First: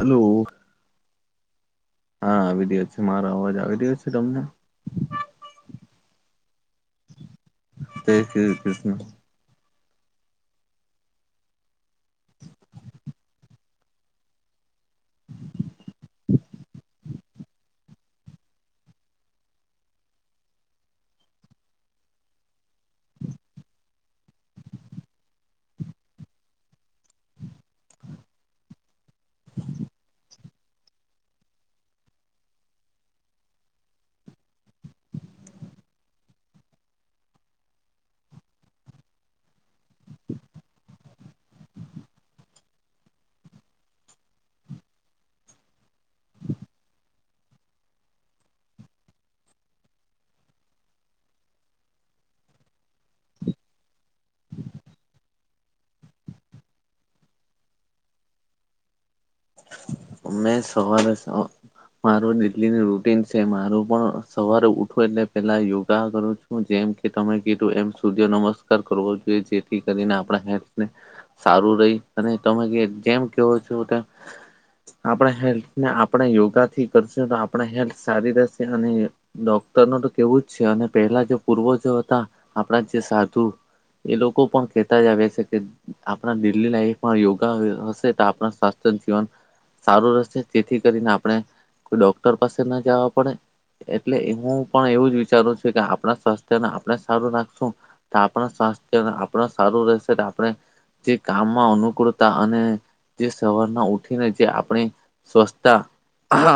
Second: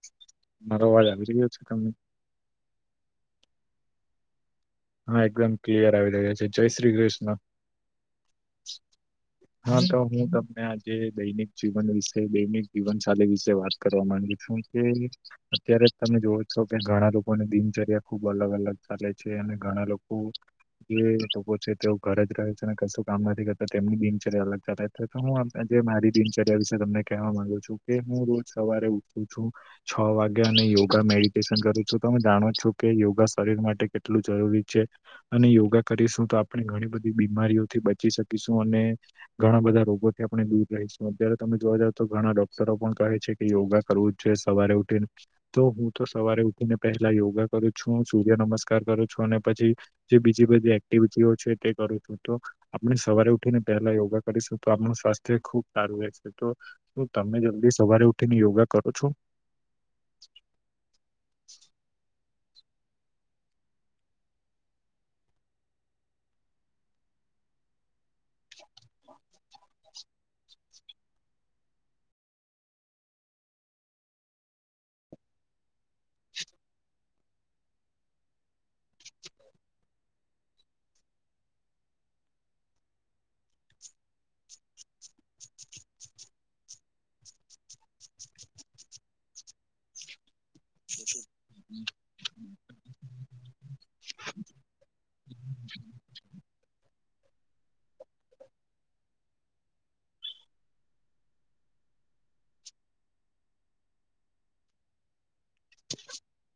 Hello મારો અવાજ આવી રહ્યો છે તમને? હા વિડી મારો અવાજ આવી રહ્યો છે તમને હા એકદમ ક્લિયર આવી રહ્યા છે જય શ્રી કૃષ્ણ જય શ્રી કૃષ્ણ હા તો હું તમને આજે દૈનિક જીવન વિશે દૈનિક જીવનશાલી વિશે વાત કરવા માંગુ છું કે અત્યારે જ તમે જોવો છો કે ઘણા લોકોને દિનચર્યા ખુબ અલગ અલગ ચાલે છે અને ઘણા લોકો જે લોકો છે તેઓ ઘરે જ રહે છે અને કશું કામ નથી કરતા તેમની દિનચરીયા અલગ ચાલે હ મારી દિનચર્યા વિશે તમને કહેવા માંગુ છું કે હું રોજ સવારે ઉઠું છું છ વાગ્યા અને યોગા મેડિટેશન કરું છું તમે જાણો છો કે યોગા શરીર માટે કેટલું જરૂરી છે અને યોગા કરીશું તો આપણે ઘણી બધી બીમારીઓથી બચી શકીશું અને ઘણા બધા રોગો આપણે દૂર રહીશું અત્યારે તમે જોવા જાવ તો ઘણા ડોક્ટરો પણ કહે છે કે યોગા કરવું જ જોઈએ સવારે ઉઠીને તો હું તો સવારે ઉઠી ને પેલા યોગા કરું છું સૂર્ય નમસ્કાર કરું છું અને પછી જે બીજી બધી એક્ટિવિટી છે તે કરું છું તો આપણે સવારે ઉઠીને પહેલા યોગા કરીશું તો આપણું સ્વાસ્થ્ય ખુબ સારું રહેશે તો શું તમે જલ્દી સવારે ઉઠીને યોગા કરો છો [inaudible] મેં સવારે મારું દ પ રૂટીન છે મારું પણ સવારે ઉઠું એટલે પેલા યોગા કરું છું જેમ કે તમે એમ સૂર્ય નમસ્કાર કરવો જોઈએ જેથી કરીને આપણાે સારું રહી અને તમે જે જેમ કેહો છો તેમ આપણા હેલ્થને આપણે યોગાથી કરશે તો આપણા હેલ્થ સારી રહેશે અને ડોકટર તો કેવું જ છે અને પહેલા જે પૂર્વજ હતા આપણા જે સાધુ એ લોકો પણ કહેતા જ આવે છે કે આપણા ડેલી લાઈફમાં યોગા હશે તો આપણા સ્થ જીવન સારું રહેશે જેથી કરીને આપણે કોઈ ડોક્ટર પાસે ના જવા પડે એટલે હું પણ એવું જ વિચારું છું કે આપણા સ્વાસ્થ્યને આપણે સારું રાખશું તો આપણા આપણ સારું રહેશે આપણે જે કામમાં અનુકૂળતા અને જે સવારના ઉઠીને જે આપણી સ્વચ્છતા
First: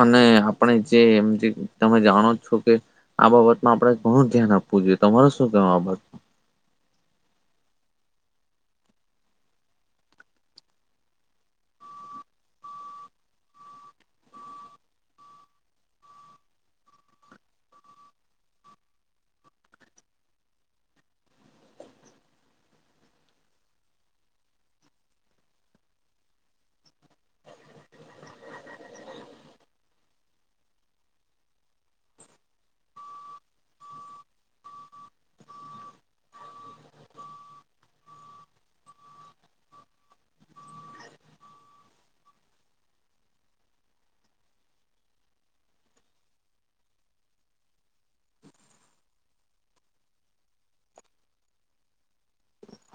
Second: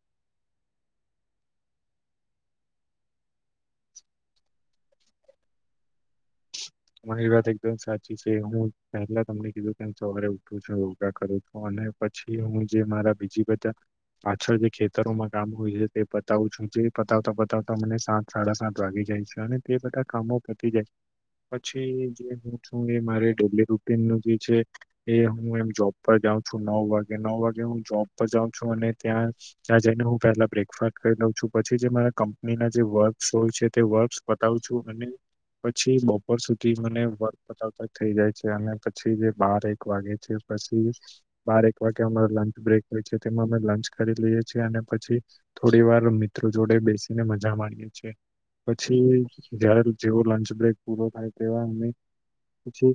અને આપણે જે એમ જે તમે જાણો છો કે આ બાબતમાં આપણે ઘણું ધ્યાન આપવું જોઈએ તમારે શું કે આ બાતમાં મારી વાત એકદમ સાચી છે હું પહેલા તમને કીધું કે સવારે ઉઠું છું યોગા કરું છું અને મેં પછી હું જે મારા બીજી બધા પાછળ જે ખેતરોમાં કામ હોય છે તે બતાવું છું જે પતાવતા પતાવતા મને સાત સાડા સાત વાગે જાય છે અને તે બધા કામો પતી જાય છે પછી જે હું છું એ મા ડેલી રૂટીન નું જે છે એ હું એમ જોબ પર જાઉં છું નવ વાગે નવ વાગે હું જોબ પર જઉં છું અને ત્યાં ત્યાં જઈને હું પેલા બ્રેકફાસ્ટ કરી દઉં છું પછી જે મારા કંપનીના જે વર્કસ હોય છે તે વર્કસ બતાવું છું અને પછી બો બપોર સુધી મને વર્ગ પતાતા થઈ જાય છે અને પછી જે બાર એક વાગે છે પછી બારક વાગે અમા લંચ બ્રેક હોય છે તેમાં અમે લંચ કરી લઈએ છીએ અને પછી થોડી વાર મી મ્ર જોડે બેસીને મજા માણીએ છીએ પછી જારે જેવો લંચ બ્રેક પૂરો થાય તેવા અમે પછી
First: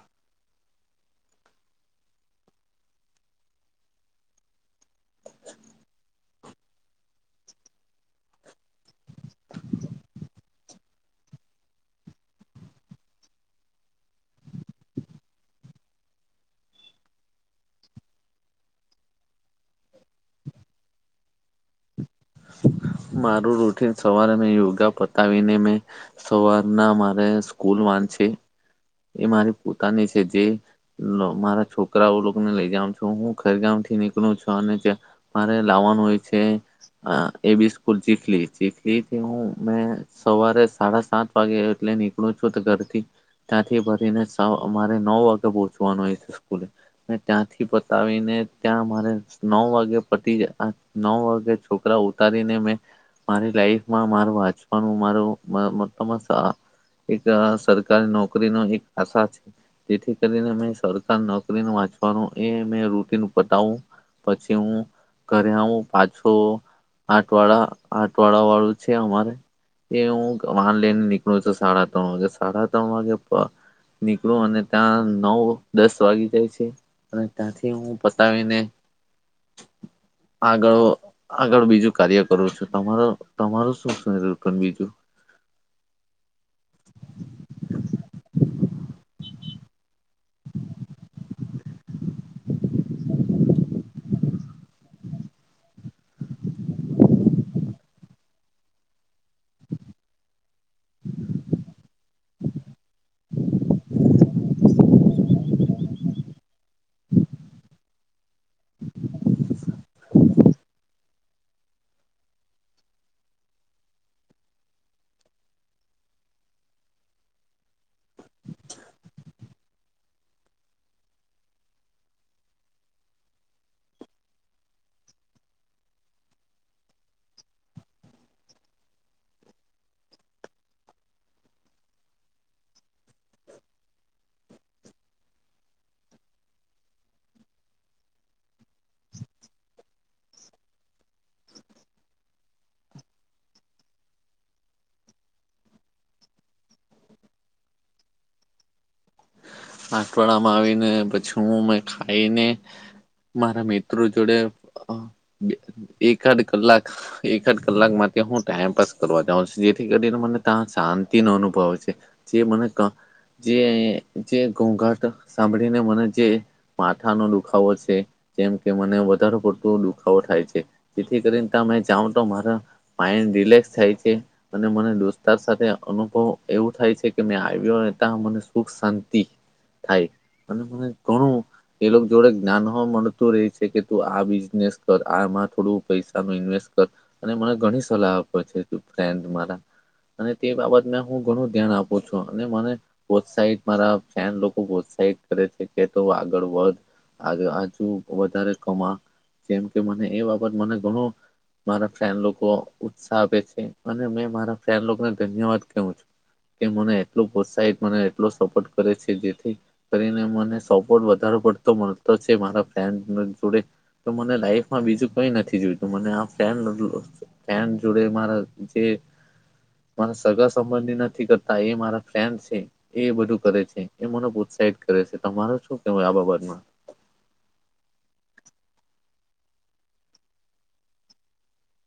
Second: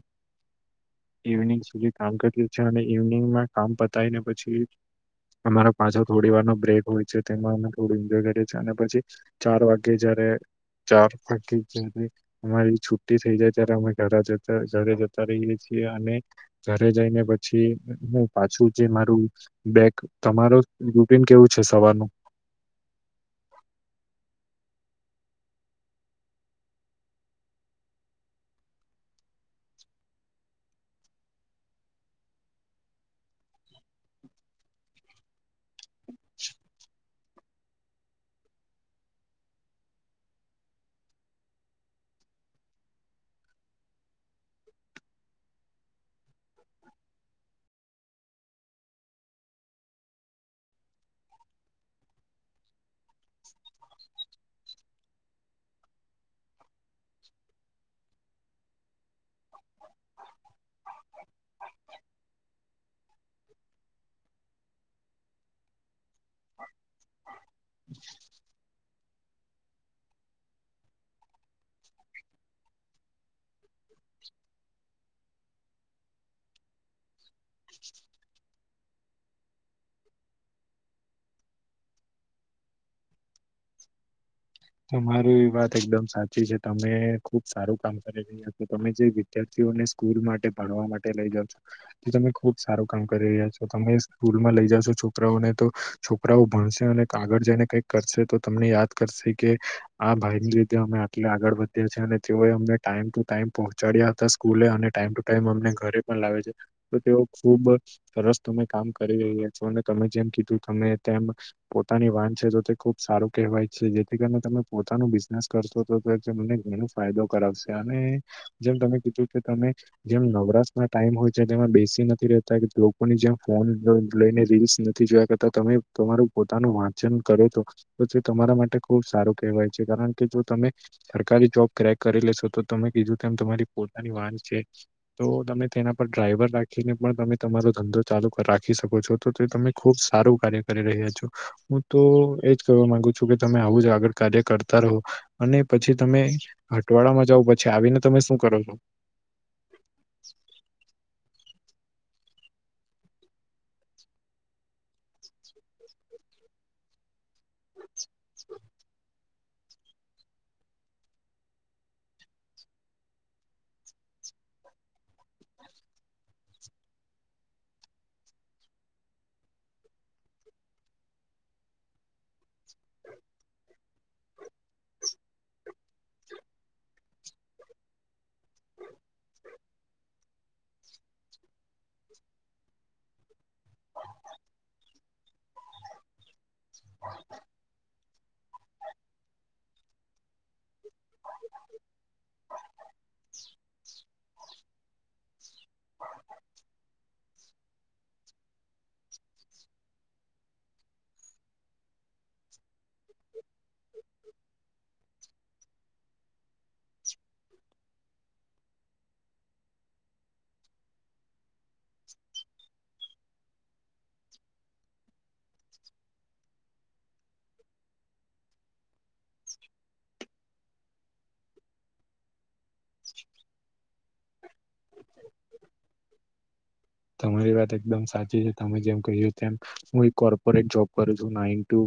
ઇવનિંગ સુધી કામ કરએ છે અને ઇવનિંગમાં કામ પતાયને પછી અમારો પાછો થોડી વાર નો બ્રેક હોય છે તેમાં અમે થોડું એન્જોય કરીએ છીએ અને પછી ચાર વાગ્યે જ બે ચાર પટીીમારી છુ્ટી થઈ જાય ત્યારે અમે ઘરે જતા ઘરે જતા રહીએ છીએ અને ઘરે જઈને પછી હ પાછું જે મારું બેગ તમારો રુટીન કેવું છે સવારનું મારું રૂટીન સવારે મેં યોગા પતાવીને મેં સવારના મારે સ્કૂલ વાચી એ મારી પોતાની છે જે મારા છોકરાઓ લોકોને લઈ જમ છું હું ખ ગ છ થી નીકળું છુ અને મારે લાવવાનું હોય છે એ બી સ્કૂલ ચીખલી ચીખલી થી હું મે સવારે સાડા સાત વાગે મેં નીકળું છું તો ઘરથી ત્યાંથી ભરીને મારે નવ વાગે પહોંચવાનું હો છે સ્કૂલે મે ત્યાંથી પતાવીને ત્યાં મારે નવ વાગે પતી જાય નવ વાગે છોકરા ઉતારીને મેં મારી લાઈફમાં મારું વાચવાનુ મારું વાતાવરણ સારા એક અ સરકારી નોકરી થી કરીને એક અસચ ઇતિ કરીને સરકાર વાચવાનુ એ એ રૂટીન પતાવું પછી હું ઘરે આવું પાછો આઠવાળા આઠવાળા વાળું છે અમારે એ હું વાહન લઈને નીકળું છું સાડા ત્રણ વાગે સાડા ત્રણ વાગે નીકળું અને ત્યાં નવ દસ વાગી જાય છે અને ત્યાંથી હું પતાવીને [inaudible] આગળ આગળ બીજું કાર્ય કરું છ તમારો તમારું શું થઈ રૈયુ તમાર વાત એકદમ સાચી છે તમે ખુબ સારું કામ કરી રૈયા તો તમે જે વિદ્યાર્થીઓને સ્કૂલ માટે ભણવા માટે લઈ જા છો તો તમે ખુબ સારું કામ કરી રહ્યા છો તો તમે સ્કૂલમાં લઈ જશો છોકરાઓને તો છોકરાઓ ભણશે અને આગળ જઈને કઈક કરશે તો તમે મેં યાદ કરશેકી કે આ ભાઈ ની રીધ અમે આટલી આગળ વધ્યા છે અને તેઓ અમને ટાઈમ ટુ ટાઈમ પહોંચાડ્યા હતા સ્કૂલે અને ટાઈમ ટુ ટાઈમ અમને ઘરે પણ લાવે છે તો તેઓ ખુબ સરસ તમે કામ કરી રૈયે તમે જેમ કીધું તમે તેમ પોતાની વાન છે તો તે ખુબ સારું કહેવાય છે ને. તમે પોતાનું બિઝનેસ કરશો તો તમને ઘણ ફાયદો કરાવશે અને જેમ તમે ત જેમ નવરાશ ના ટાઈમ હોય છે તેમાં બેસી નથી રેતા લોકોની જેમ ફોન અ લઈને રીલ્સ નથી જોયા કરતા તમે તમારું પોતાનું વાંચન કરો તો પછી તમારા માટે ખુબ સારું કહેવાય છે કારણ કે જો તમે સરકારી જોબ ક્રેક કરી લેશો તો તમે કીધું તેમ તમારી પોતાની વાહન છે તો તમે તેના પર ડ્રાઈવર રાખીને પણ તમે તમારો ધંધો ચાલુ રાખી શ તમે ખુબ સારું કાર્ય કરી રહ્યા છો હું તો એજ ક માંગુ છું કે. તમે આવું જ આગળ કાર્ય કરતા રહો અને પછી તમે હટવાડામાં જઓ પછી આવીને તમે શું? કરવો. આઠવાડામાં આવીને પછી હું ખાઈને મારા મિત્રો જોડે. એકાદ કલાક એકાદ કલાક માટે હું ટાઈમપાસ કરવા જેથી કરીને મને ત શાંતિ નો અનુભવે છે જે મને જે જે ઘોઘાટ સાંભળીને મને જે માથાનો દુખાવો છે જેમ કે મને પટો દુખાવો થાય છે જેથી કરીને કામે જાવ તો મારા માઇન્ડ રિલેક્સ થાય છે. અને મને દોસ્તાર સાથે અનુભવ એવું થાય છે કે મેં આવ્યો ત મને સુખ શાંતિ થાય અને મને ઘણું. એ લોકો જોડે જ્ઞાન મળતું રહેે છે કે તું આ બિઝનેસ કર આમાં થોડું પૈસા ન ઇન્વેસ્ટ અને મને ઘણી સલાહ આપે છે ફન્ડ મારા અને તે બાબત હું ઘણું ધ્યાન આપું છું અને મને પોત્સહિત મારા ન લોકો પ્રોત્સાહિત કરે છે કે તું આગળ વધ આજુ વધારે કમા જેમ કે મને એ બાબત મને ઘણું મારા ફ્રેન્ડ ઉત્સાહ આપે છે અને મે મારા ફ્રેન્ડ લોકો ને ધન્યવાદ કું છું. કે મને એટલું પ્રોત્સાહિત મને એટલો સપોર્ટ કરે છે જેથી કરીને મને સપોર્ટ વધો પડતો મળતો છે મારા ફેડ જોડે. તો મને લાઈફમાં બીજું કઈ નથી જોયતું મને આ ફ્રેન્ડ જોડે મારા જે મારા સગા સંબંધી નથી કરતા એ મારા ફ્રેન્ડ કરે છે એ બધું કરે છે. એ મને ઉત્સાહિત કરે છે તમારે શું કેવું આ બાબતમાં? તમારી વાત એકદમ સાચી છે તમે જેમ કહી તેમ હું એક કોર્પોરેટ જોબ કરું છું નાન ટુ.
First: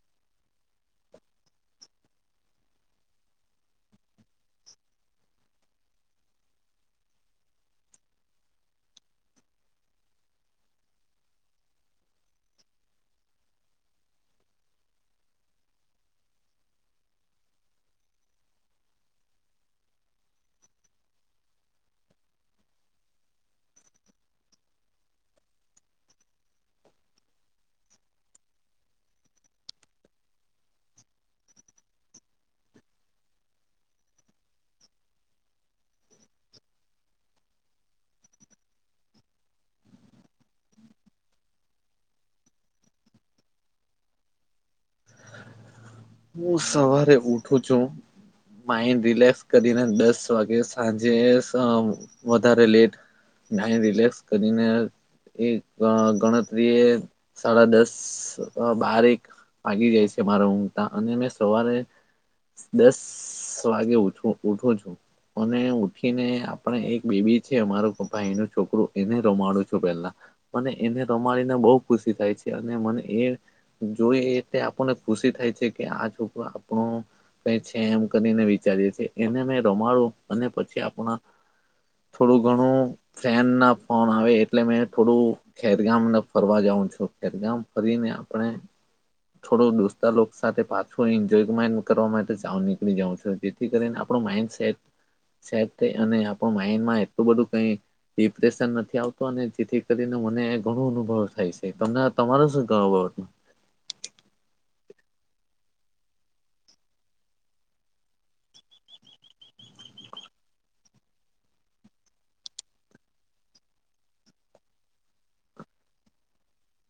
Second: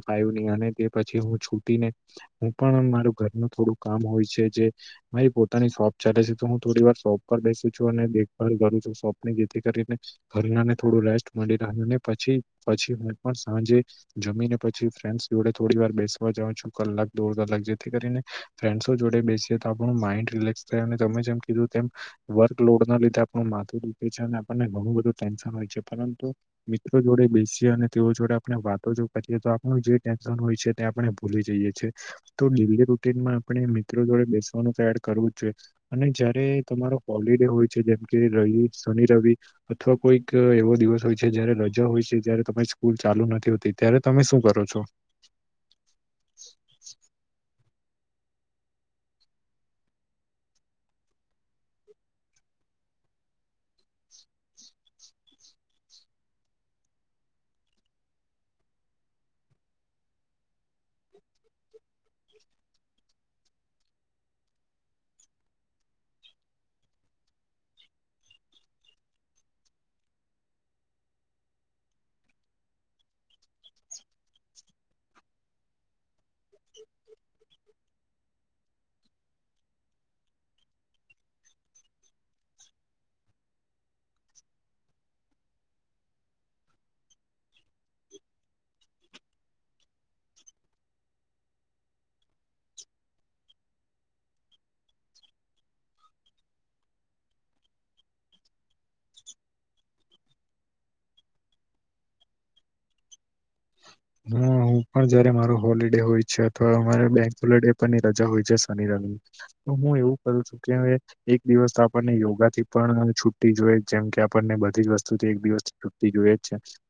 અને તે પછી હું છૂટીને હું પણ મારું ઘરનું થોડું કામ હોય છે જે મારી પોતાની શોપ ચાલે છે તો હું થોડી વાર શોપ પર બેસું છું અને દેખભાલ કરું છું શોપ ની જેથી કરીને હરણાને થોડું રેસ્ટ મળી રહ્યુંને પછી પછી હું પણ સાંજે જમીને પછી ફ્રેન્ડ જોડે થોડી વાર બેસવા જાવું છું કલાક દોઢ કલાક જેથી કરીને ફ્રેન્ડો જોડે બેસીએ તો આપ માઈન્ડ રિલેક્સ થાય અને તમે જેમ કીધું વર્ક લોડના લીધે આપડું માથું દુઃખે છે અને આપણે ગણુબધુ ટેન્શન હોય છે પરંતુ મિત્રો જોડે બેસીએ અને તેઓ જોડે આપણે વાતો જો કરીએ તો આપ જે ટેન્શન હોઈ છે તે આપણે ભૂલી જઇ એ છીએ તો ડેલી રૂટિન માં આપને મિત્રો જોડે બેસવાનું સારે કરવું જોઈએ અને જયારે તમારો હોલિડે હોય છે જેમ કે રવિ શનિ રવિ અથવા કોઈક એવો દિવસ હોય છે જયારે રજા હોય છે ત્યારે તમારી સ્કૂલ ચાલુ નથી હોતી ત્યારે તમે શું કરો? છો. જો. માઇન્ડ રિલેક્સ કરીને દસ વાગે સાંજે વધારે લેટ ના રિલેક્સ કરીને. એક ગણતરી એ સાડા દસ બારીક આગી જાય છે મારા ઊંઘતા અને મેં સવારે દસ વાગે ઉઠું છું. અને ઉઠીને આપણે એક બેબી છે અમારું ભાઈ એનું છોકરું એને રમાડું છું પેલા. અને એને રમાડી બહુ ખુશી થાય છે અને મને એ જોઈ અને આપણને ખુશી થાય છે કે આ છોકરું આપણું કેછે એમ કરીને વિચારીએ છીએ એને મે રમાડું અને પછી આપણા. થોડું ઘણું ફ્રેન્ડ ના ફોન આવે એટલે મે થોડું ખેરગામ ફરવા જાવ. છદામ ફરીને આપણે થોડો દોસ્તા લોકો સાથે પાછો એન્જોયમેન્ટ કરવા માટે નીકળી જાઉં છુ જેથી કરીને આપ માઈન્ડ સેટ આપ માઈન્ડમાં એટલું બધું કઈ ડિપ્રેશન નથી આવતું અને જેથી કરીને મને ઘણો અનુભવ થાય છે તમને તમારો શું ગત નો ઑડીયો હું પણ જયારે માર હોલિડે હોય છે અથવા અમારે બેંક પણ ની રજા હોય છે શનિરાવી હું એવું કરું છું કે એક દિવસ તો આપણને યોગા થી પણ છુ્ટી જોઈ જેમ આપણને બધી જ વસ્તુથી એક દિવસ છુતી જોઈ જ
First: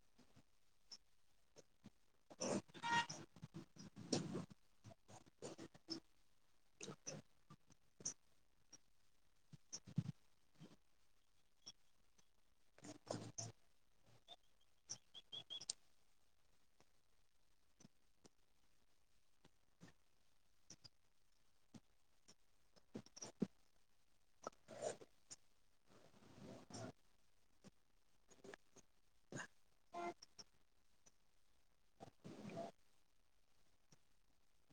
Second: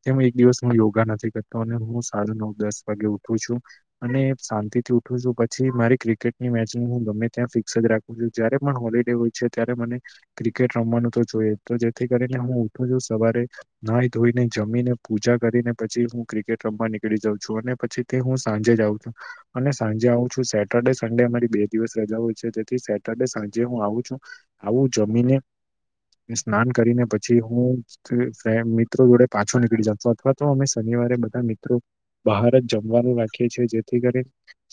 છે એમ એક દિવસ હુ યોગા નથી કરતો ને હું સાડા નવ દસ વાગે ઉઠું છું અને શાંતિ થી ઉઠું છું પછી મારી ક્રિકેટની મેચ હું અમે ત્યાં ફિક્સ જ રાખું છે જયારે પણ હોલિડે હોય છે ત્યારે મને ક્રિકેટ રમવાનું તો જોઈએ તો જેથી હું ઉઠું છું સવારે નઈ ધોઈને જમીને પૂજા કરીને પછી હું ક્રિકેટ રમવા નીકળ જઉ છું અને પછી તે હું સાંજે જ આવું છું અને સાંજે આવ છું, સેટરડે સંડે અમારી બે દિવસ રજા તેથી સેટરડે સાંજે હું આવું છું આવું જમીને સ્નાન કરીને પછી હું ફ્રેન મિત્રો જોડે પાછો નીકળી જતો અથવા તો અમે શન વારે બધા મિત્રો બહાર જ જમવાનું રાખીએ છેએ જેથી કરી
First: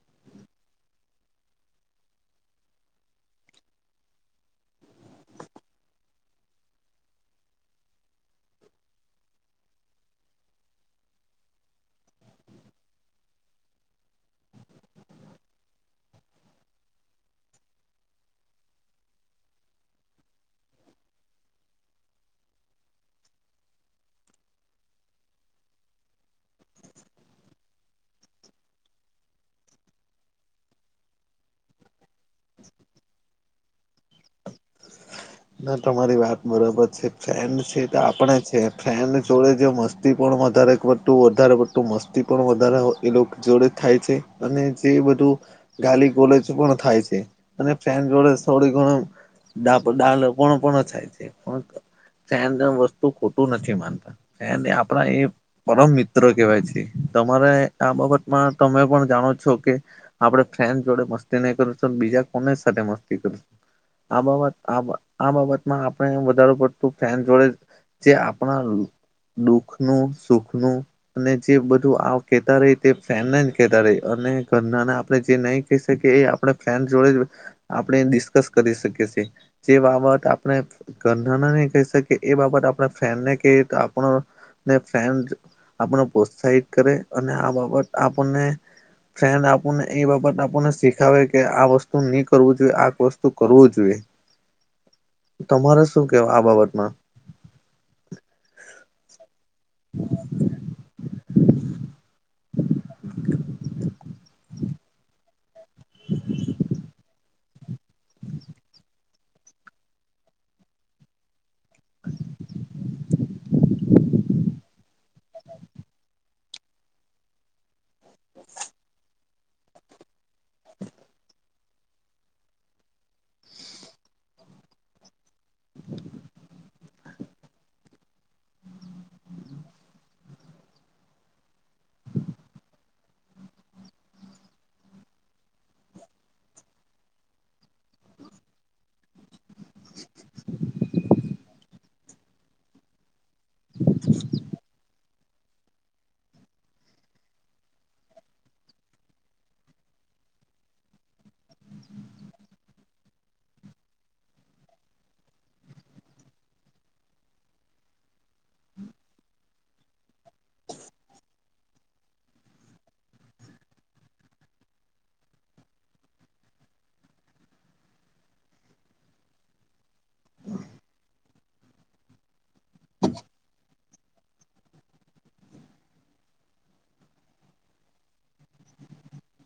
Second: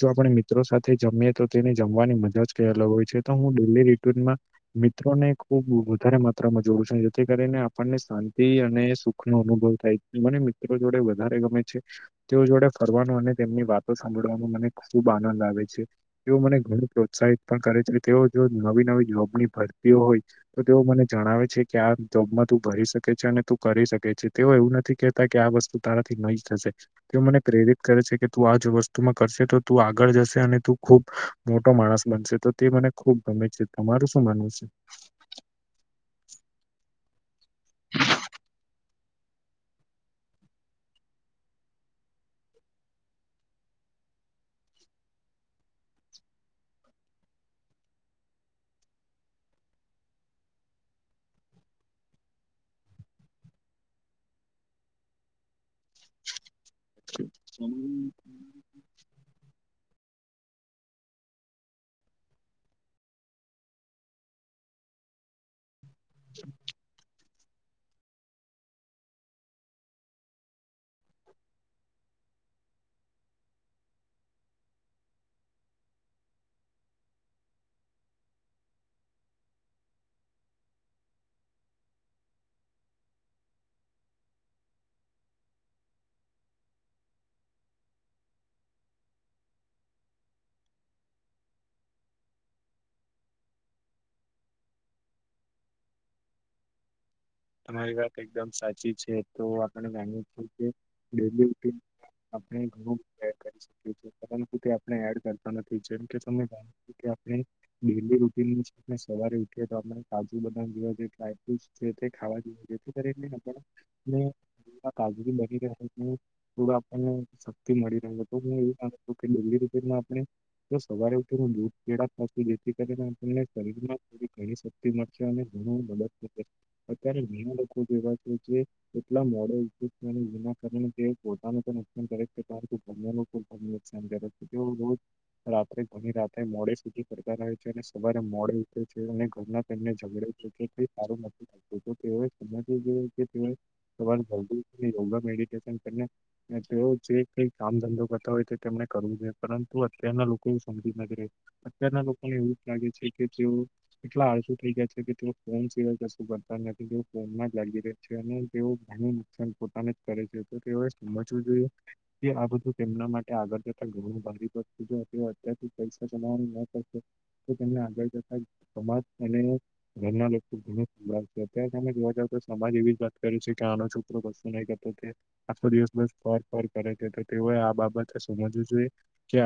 જો આપણે મિત્રો સાથે જમીએ તો તેને જમવાની મજા જ કલ હોય છે તો હું ડેલી રમાં મિત્રોને ખૂબ વધારે માત્રામાં જોવું છેું, જેથી કરીને આપણને શાંતિ અને સુખનો અનુભવ થાય મને મિત્રો જોડે વધારે ગમે છે. તેઓ જોડે ફરવાનું અને તેમની વાતો સાંભળવાનો મને ખુબ આનંદ આવે છે તેવ મને ઘણું પ્રસા સાહિત કરે છે તેઓ જો નવી નવી જોબની ભરતીઓ હોય તો તેઓ મને જણાવે છે કે આ જોબમાં તુ ભરી શકે છે અને તું કરી શકે છે તેઓ એવું નથી કેહેતા કે આ વસ્તુ તારાથી નહી જશે તે મને પ્રેરિત કરે છે કે તું આજ વસ્તુમાં કરશે તો તું આગળ જશે અને તું ખુબ મોટો માણસ બનશે તો તે મને ખુબ ગમે છે, તમારું શું માનવું છે? ના તમારી વાત બરાબર છે ફેન છે તો આપણે છે ફન જોડે જો મસ્તી પણ વધારે વતું વધારે પતું મસ્તી પણ વધારે એ લોકો જોડે થાય છે અને જે બધું ગાલી ગલેજ પણ થાય છે અને ફ્રેન્ડ જોડે થોડી ઘણા ડાલ પણણ પણ થાય છે કોણ તો વસ્તુ ખોટું નથી માનતા આપણા એ પરમ મિત્ર કેહેવાય છે તમારે આ બાબતમાં તમે પણ જાણો છો કે આપડણે ફ્રેન જોડે મસ્તી નહી કર છું બીજા કોને સાથે મસ્તી કરશું આ બાબત આ આ બાબતમાં આપણે વધારે પડતું ફન જોડે જે આપણા દુખનું સુખનું અને જે બધું આવ કેતા રે તે ફેન કેતા ર ઘરના આપણે જે નહી કહી શકીએ એ આપ ફન્ડ જોડે આપણે ડિસ્કસ કરી શકીએ છે. જે બાબત આપણે ઘરના નહી કહી શકીએ એ બાબત આપણે ફ્રેન્ડને કઇ આપણો ને ફ્રેન્ડ આપણ પ્રોત્સાહિત કરે અને આ બાબત આપણને ફ્રેન્ડ આપણને એ બાબત આપણને શીખાવે કે આ વસ્તુ નઈ કરવું જોઈએ આ વસ્તુ કરવું જોઈએ. તમારે શું કેવા આ બાબતમાં તમારી વાત એકદમ સાચી છે તો આપણે મા કે ડલી આપણે ઘણુંડ કરી શકી પરંતુ, તે આપણે એડ કરતો નથી. છે કે તમને. [unintelligible] ડલી રૂટીન સવારે ઉઠીએ તો આપ કાજુ બનામ જેવા જે ટ્રાય ફ્રટ છે ખાવા જોઈએ જેથી કરીને આપને કાજરી બની રહે થોડું આપણને શક્તિ મળી રહે તો હું એવું મા છું [unintelligible] રમાં આપણે તો સવારે ઉઠી દૂધ પે થશ જેથી કરીનેને શરીરમાં થો ઘણી શક્તિ મળશે અને ઘણ મદદ થ અત્યારે ઘણા લોકો જેવા છે જે એટલા મોડે જેના [unintelligible] કારણે પોતા [unintelligible] રાત્રે ઘણી રાત્ર મો [unintelligible] [unintelligible] કર છે. સવારે મોડ રીતેર તેમડ છે સારું થ [unintelligible] યોગા મે [unintelligible] [inaudible] કામ ધંધો કરતા હોય તો તેમને કરવું જોઈએ, પરંતુ અત્યારના લોકો એવું સમજી નથી અત્યારના લોકોને એવું મને લાગે છે કે તે એટલા આળસુ થઈ ગયા છે, કે [unintelligible] ફોન તેઓ ફોન માં જ જ લાગી રહે છે અને તેઓ ઘણું નુકસાન પોતાને જ કરે છે તો તેઓ સમજવું આ બધું તેમના માટે આગળ જતા ઘણું વસ્તુ અત્યાર પૈસા જમાવાનું આગળ જતા સમાજ અને ઘરના લોકો ઘણ સમાજ અત્યારે તમે જોવા જાવ તો સમાજ એવી જ વાત કર્યો છે કે આનો છોકરો કશુ નહી કરતો કે આખો દિવસ બસ ફોન કરે છે તો તેઓએ આ બાબતે સમજવું જોઈએ કે